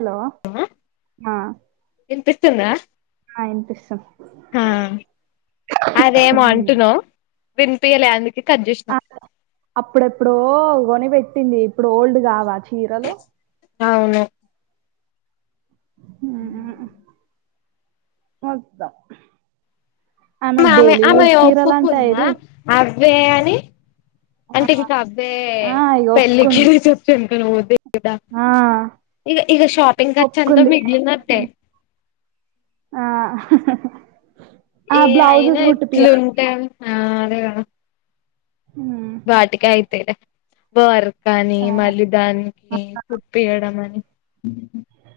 Hello ఆ వినిపిస్తుందా ఆ ఇనిపిస్తుంది ఆ వినిపిస్తుంది అదేమో అంటున్నావు వినిపియలే అందుక కట్ చేసినా ఆ అప్పుడెప్పుడో కొనిపెట్టింది ఇప్పుడు ఓల్డ్ కావా ఆ చీరలు అవునే ఉం మద్దా ఆమెకి డైలీ యూస్ చీరలా అంటా ఇది అబ్బే అని ఆ అంటే ఇంకా అబ్బే ఆ ఇగ పెళ్ళికి ఒప్పుకుంది చెమటలు పోతే కదా ఆ ఇగ ఇగ షాపింగ్ ఖర్చు అంతా ఒప్పుకుంది మిగిలినట్టే ఆ ఆ ఏ అయినా బ్లౌజెస్ ఎట్లు కుట్టిపియాలి ఉంటా ఆ అదే కదా హ వాటికయితే బర్క్ అని ఆ మళ్ళీ ఆ, దానికి కుప్పియడం అని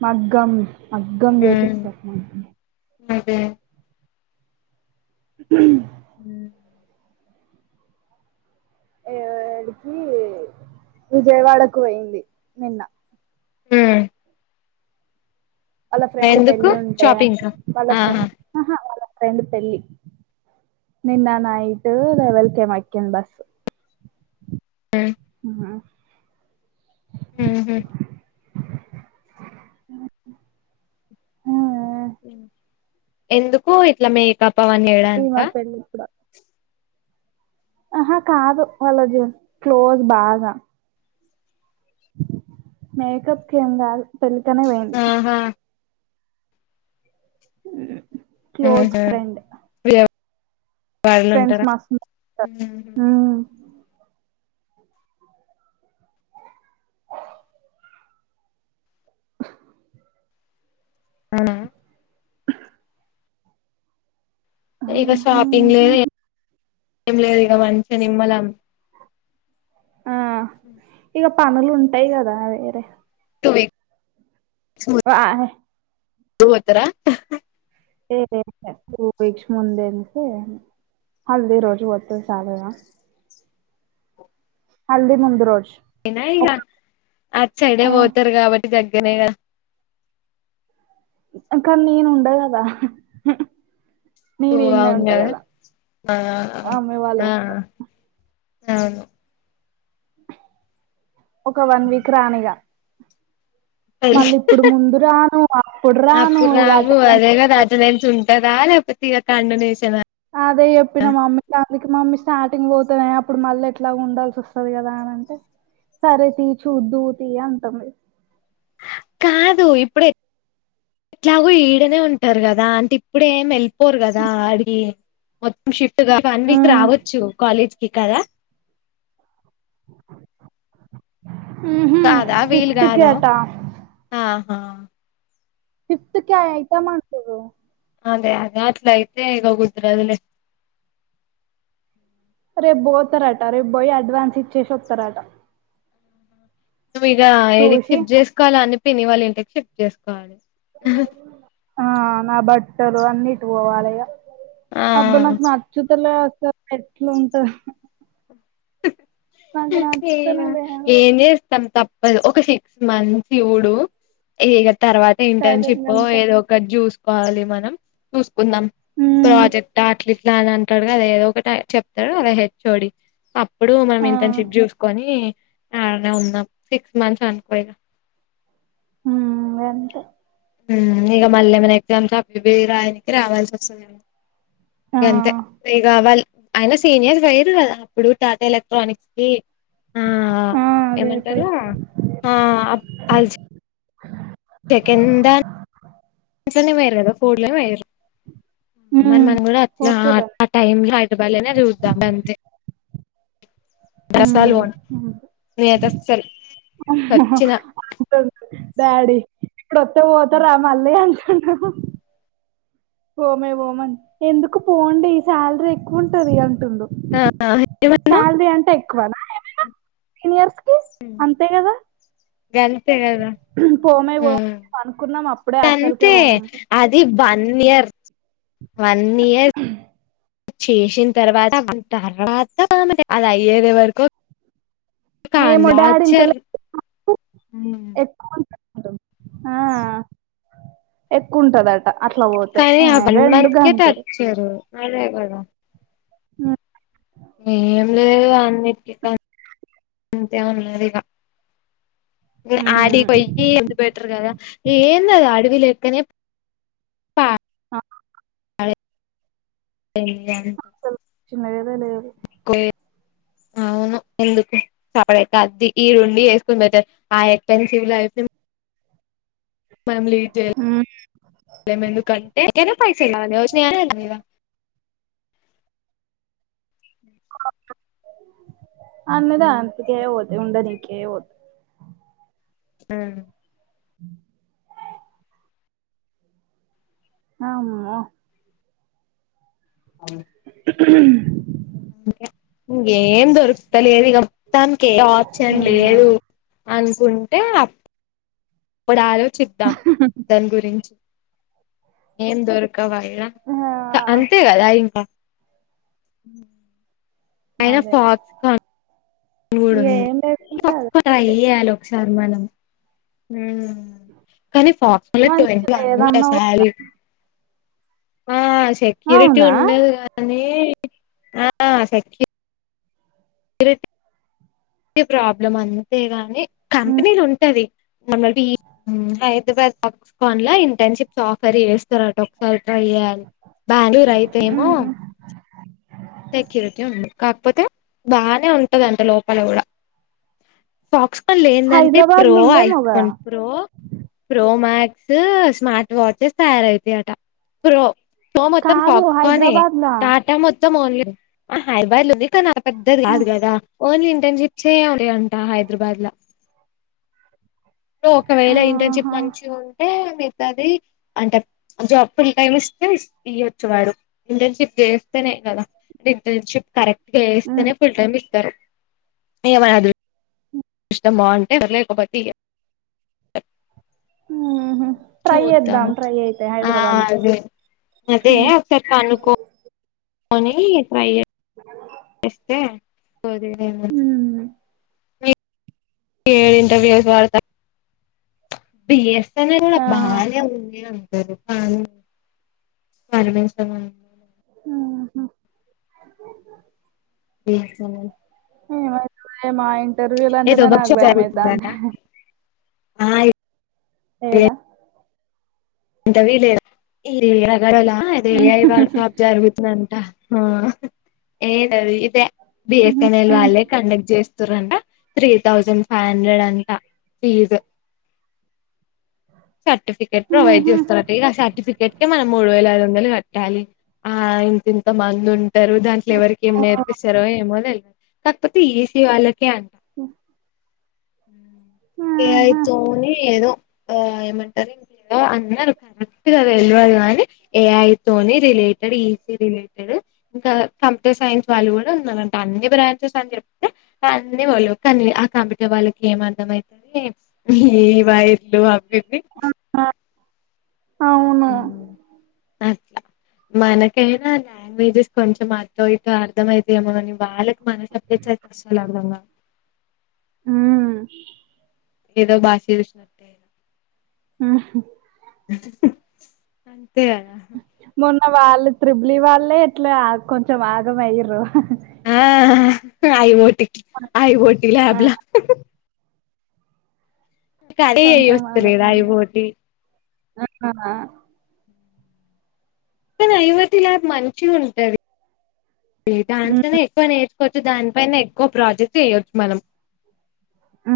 మగ్గం మగ్గం ఉమ్ వేపిస్త అదే ఉ హ ఏడికి విజయవాడకు పోయింది నిన హ వాళ్ళ ఫ్రెండ్ ఎందుకు పెళ్ళి ఉంటే షాపింగ్ కా వాళ్ళ ఫ్రెహ ఆహా ఆహా వాళ్ళ ఫ్రెండ్ పెళ్ళి నిన్న నాయిట్ లేవన్ కి ఏమో ఎక్కింది బస్ ఆ ఆ హు హూ ఆ ఎందుకు ఇట్లా మేకప్ అవ్వనీ ఈమా పెళ్లికు కూడా ఆహా కాదు వాళ్ళజ క్లోజ్ బాగా మేకప్ ఏం కాదు పెళ్లికనే పోయింది ఆహా క్లోజ్ ఆహా ఫ్రెండ్ వా ఫ్రెండ్స్ ఉంటారా మస్తు ఉంటారు. ఉమ్ అవునా ఇక షాపింగ్ లేదు ఏం లేదు ఇక మంచిగా నిమ్మల ఆ హ ఇక పనులు ఉంటాయి కదా వేరే టూ వీక్ వహే పోతర ఏ టూ వీక్స్ ముందు వెళ్తే హల్ది రోజు పోతే చాలదా హల్ది ముందు రోజు అయినా ఇక ఒక అటు సైడే ఆ పోతారు కాబట్టి దగ్గరనే కదా కానీ నేను ఉండ కదా ఓ నేను ఈన్నే అవును ఉంటా కదా కదా మా మమ్మీ వాళ్ళు ఆ అవును ఒక వన్ వీక్ రానిగా మళ్ళీ ఇప్పుడు ముందు రాను అప్పుడు రాను అప్పుడు ఇక రావు అదేగా అటెండెన్స్ అటెండెన్స్ ఉ టదా లేకపోతే ఇగ కంటిన్యూషన్ ఆ అదే చెప్పిన మమ్మీ అందుకి మా మమ్మీ స్టార్టింగ్ పోతునే అప్పుడు మళ్ళీ ఎట్లాగ ఉండాల్సి వస్తుంది కదా అని అంటే సరే తీ చూద్దు తీ అంటంది కాదు ఇప్పుడు ఎట్లాగో ఈడనే ఉంటారు కదా అంటే ఇప్పుడేమి వెళ్ళిపోరు కదా ఆడికి మొత్తం షిఫ్ట్ [inaudible] వన్ ఆ వీక్ రావచ్చు కాలేజ్ కి కదా మ్మ్ హు కాదా వీలు ఫిఫ్త్ కాదా కేటా ఆహా ఫిఫ్త్ కె ఆ ఎగ్జామ్ అంటూర్రు అదే అదే అట్లయితే ఇగ గుర్తు లేదు లే రేపు పోతారట రేపు పోయి అడ్వాన్స్ ఇచ్చేసి వస్తారట నువ్వు ఇగ ఈడికి చూసి షిఫ్ట్ చేసుకోవాలి అని పిని వాళ్ళ ఇంటికి షిఫ్ట్ చేసుకోవాలి ఆ నా బట్టలు అన్ని ఎత్తుకుపోవాలి ఇగ ఆ అబ్బ నాకు నాక్ బా [unintelligible] అట్ల ఎట్లుంటది నాకు నచ్చుతనే లేదు ఏం చెస్ త్తం తప్పదు ఒక సిక్స్ మంత్స్ చూడు ఇగ తర్వాత అదే ఇంటర్న్షిప్ గంతే ఏదో కటి చూసుకోవాలి మనం చూసుకుందాం మ్మ్ ప్రాజెక్ట్ అట్ ఇట్ల అని అంటడు కద ఏదో ఒకటి ఆ చెప్తాడు అది హెచ్ ఓ డి ఇప్పుడు మనం ఆ ఇంతని చెట్ చూసుకొని ఆడనే ఉన్నాం సిక్స్ మంత్స్ అనుకో ఇగ మ్మ్ అంతే మ్మ్ ఇక మళ్ళ ఏమైనా ఎగ్జామ్స్ అవి రాయనికి రావాల్సి వస్తుందడి ఆ గంతే ఈ రావాలి అయిన సీనియర్స్ అయ్యిర్రు కదా అప్పుడు టాటా ఎలక్ట్రానిక్స్ కి ఆ ఆ అదే పోయి ఏమంటారు ఆ అల్చ్ సెకండ్ దాన్ అట్లనే వేయరు కదా ఫోడ్ లోనే వేయరు మన మ్మ్ మనం కూడా అట్లే ఆ హోటల్ ఆ టైమ్ [inaudible] చూద్దాం అంతే [inaudible] మ్మ్ నేనైతే అసలు అమ్మో వచ్చిన [unintelligible] డాడీ ఇప్పుడొస్తే పోతారా మళ్ళీ అంటుండు ఓమే ఓమం ఎందుకు పోండి శాలరీ ఎక్కువ ఉంటది అంటుడు ఆ ఏమన్నావ్ శాలరీ అంటా ఎక్కువనా సీనియర్స్ కి అంతే కదా గంతే కదా పోమే పో పనుకున్నాం అప్ అంతే అది వన్ ఇర్ వన్ ఇయర్ అ చేసిన తర్వాత [inaudible] తర్వాత [inaudible] అది అయ్యేది వరకు ఏమో డాడీ టార్చర్ ఇంటలే ఎక్కువంటంది మ ఆ ఎక్కువంటంది అది ట అట్ల పోతే కానీ ఆ వన్ రెండు మంత్ కే గంతే అదే కద హ్మ్. ఏం లేదు అన్నిటికీ గంతే ఉన్నారిగా మ్మ్ ఆడి హ్మ్. పొయ్యి ఎ బెటర్ కదా ఎందది అడవి లెక్కనే ప ఆ అదే [inaudible] అస్సలు లేనే లేదు కే అవును ఎందుకు సెపరేటుగా అద్ది ఈ రొండు యేసుకోని ఆ [inaudible] ఆ ఎక్స్పెంసివ్ లో అయితే మనం లీడ్ హ్మ్. చెయ్యలేం ఎందుకంటే [inaudible] అన్నదా అంతక పోతే ఉండనీకిే పోతు ఆ ఏ ఆమ్మో అవును మెఆ ఇంకేం దొరుకుత లేదు ఇక మొత్తానికే ఏ ఆప్షన్ హ్మ్. లేదు అనుకుంటే అ అప్పుడు ఆలోచిద్దాం దాని గురించి ఏం దొరుకు ఒకవేళ ఆ! అంతే కదా ఇంకా ఆయినా అదే. ఫఫ్కార్న్ ఇగ మూడుంది ఏం లేకుంటే అదే. ట్రై చెయ్యాలి ఒకసారి మనం మ్ కానీ ఫాక్ లో మంచిగా [unintelligible] వన్ లేదన్నవు. సారి ఆ సెక్యూరిటీ అవునా? ఉండదు కానీ ఆ సెక్యూరి ర క్కటే ప్రాబ్లం అంతే గాని హ్మ్. కంపెనీలు ఉంటది మొన్న [unintelligible] హైదరాబాద్ ఫన్లా ఇంటర్న్షిప్స్ ఆఫర్ చేస్తారట ఒకసారి ట్రై చేయాలి బెంగళూరు అయితే ఏమో సెక్యూరిటీ ఉంది కాకపోతే బానే ఉంటాదంట లోపల కూడా ఫాక్స్ ఫోన్ లేందంటే హైదరాబాద్ ప్రో లో ఉందేమో కదా iPhone pro pro max smart watches తయారవుతాయట ప్రో ప్రో మొత్తం కాదు పాప్కార్న్ ఎ హైదరాబాద్ లా టాటా మొత్తం ఓన్లీ హైదరాబాద్ లో ఉంది కానీ ఆ పెద్దది కాదు కదా ఓన్లీ ఇంటర్న్షిప్ చేయాలి అంట హైదరాబాద్ లో ఒకవేళ ఇంటర్న్షిప్ ఆహా మంచిగా ఉంటే మీ గది అంటే జాబ్ ఫుల్ టైమ్ ఇస్తే ఇస ఇయొచ్చు వాడు ఇంటెన్షిప్ చేేస్తనే కదా అంటే ఇంటర్న్షిప్ కరెక్ట్గా చేస్తేనే ఫుల్ టైమ్ ఇస్తారు ఏమనా అధృష్టం బాగుంటే పర్లేకపోతే ఉహు ట్రై చేద్దాం చూద్దాము ట్రై అయితే ఆ హైదరాబాద్ లో అదే అదే కనుకో పోనీ ట్రై అ వస్తే [unintelligible] ఏ ఇంటర్వ్యూ వాడు బీఎస్‌ఎన్‌ఎల్ కూడా ఆ బానే ఉంది అన్నారు అవును పరమేశ్వరున్ని ఊహు బీఎస్‌ఎన్‌ఎల్ మ్ మా ఇంటర్వ్యూల్ ఏదో అంటేనే వర్క్ నాకు షాప్ జరుగుతుందట బయమెత్తుంది మైస అంత ఆ ఏడా అంత వీలే [unintelligible] జరుగుతుందంట ఏదది ఇదే బిఎస్ఎన్ఎల్ వాళ్ళే కండక్ట్ చేస్తారంట త్రీ థౌజండ్ ఫైవ్ హండ్రెడ్ అంటఫీజు సర్టిఫికెట్ ప్రొవైడ్ చేస్తార ఆ సర్టిఫికెట్ కే మనం మూడు వేల ఐదు వందలు కట్టాలి. ఆ ఇంత ఇంత మంది ఉంట టరు దాంట్లో ఎవరికేం నేర్పిస్తరో ఏమో తెలి కాకపోతే ఈసీ వాళ్ళకే అన్ ఉ ఏ ఐ తోని ఏదో ఆ ఏమంటార గా అ నరు కరెక్ట్ గా తేల్వద్ కానీ ఏఐ తోని రిలేటెడ్ ఈ సీ రిలేెటె ఏదే ఇంకా కంప్యూటర్ సైన్స్ వాళ్ళు గూడ ఉన్నరంట. అన్ని బ్రాంచెస్ అని చెప్తే అన్నీ వాళ్ళు కనీ ఆ కంప్యూటర్ వాళ్ళకి ఏం అర్థం అయితుందొ ఏమో ఈ వైర్లు ఆపేసి అ ఆ ఊ అట్లా మనకేనా లాంగ్వేజెస్ కొంచెం అటో ఇటో అర్థమయితయేమో గని వాళ్ళక్ [unintelligible] ఏదో బాషీ విష్ణర్ ఊ ఉ అంతే గదా మొన్న వాళ్ళు త్రిబ్లీ వాళ్ళే ఎట్లా కొంచెం ఆగమైర్రూ ఆ అ ఐబోటికి ఆఐపోటి ల్యాబ్ల నీకదే కొంచెం వస్తలదా ఐ ఓటి అ ఆ ఎవ్వే యువతి ల్యాబ్ మంచిగుంటది. ఈ డాన్స్ మ్మ్ అనే ఎక్కువ నేర్చ్ వోచ్చు దానిపైన ఎక్కువ ప్రాజెక్ట్ చేయొచ్చు మనం ఊ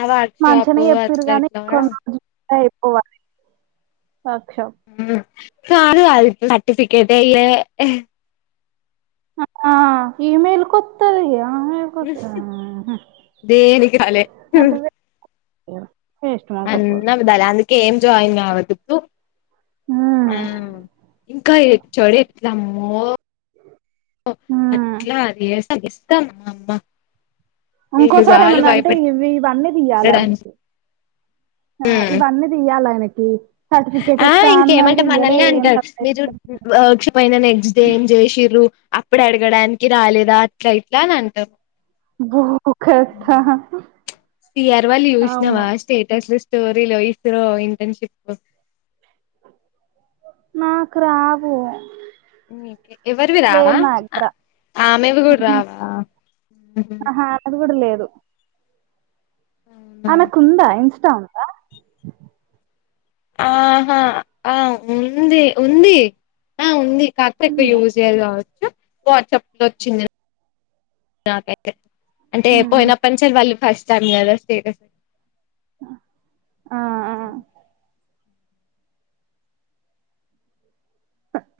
ఆ వర్క్ మంచిగనే షాప్ జెప్పిర్రు అట్లా గనీ ఇట్లా కూడా కొన్ని రోజు లయి పోవాలి సాక్ష్యం ఊ నాను గాదు సర్టిఫికట్ ఎయ్యే ఆ ఇ మేల్ కొత్తది ఆ మే దేనికి రాలే ఉ అన్ అబద్ధాలే అందుకే ఏం జాయిన్ గావద్ధు తు ఆ మ్మ్ ఇంకా ఏక్ చొడే ఎత్లా ఆమో న న అట్లా అది ఏస ఇస్తామా అమ్మ వీళ్ళు చాలు ఇంకోసారేమన్నా అంటే ఇవి ఇవన్నీ తీయాలాయనకి భయపెట్టడానికి ఆ ఇవన్నీ ఇయ్యాల ఆయనకి సర్టిఫికెట్ ఆ ఇస్తా అన్నారు ఇయ్యలే ఏం సర్టిఫికేట్ ఒక్షీ పోయిన నెక్స్ట్ డే ఏం చేసిర్రు అప్పుడే అడగడానికి రాలేదా అట్లా ఇట్లా అని అంటరు. భూ ఒక తా సిఆర్ వల్లి జూశినవా స్టేటస్లు, స్టోరీలు, ఇస్రో ఇంటర్న్షిప్ నాక్ రావు. మీకే ఎవరివి రావా! లేదు నా అ దగ్గర ఆమెవి మ్మ్ గూడా రావా! ఊ అది గూడ లేదు. అవునా ఆమెకుందా ఇన్స్టామ్ ఆహా ఆ ఉంది ఉంది ఆ ఉంది కాకపోతే ఎక్కువ ఉందా యూస్ జేయదు కావచ్చు వాట్సప్ లో ఒచ్చింది నాకైతే అంటే ఉమ్, ఉమ్. పోయినప్పని సార్ వాళ్ళు ఫస్ట్ టైమ్ గదా స్టేటస్ ఆ ఆ ఉ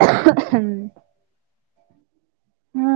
మ్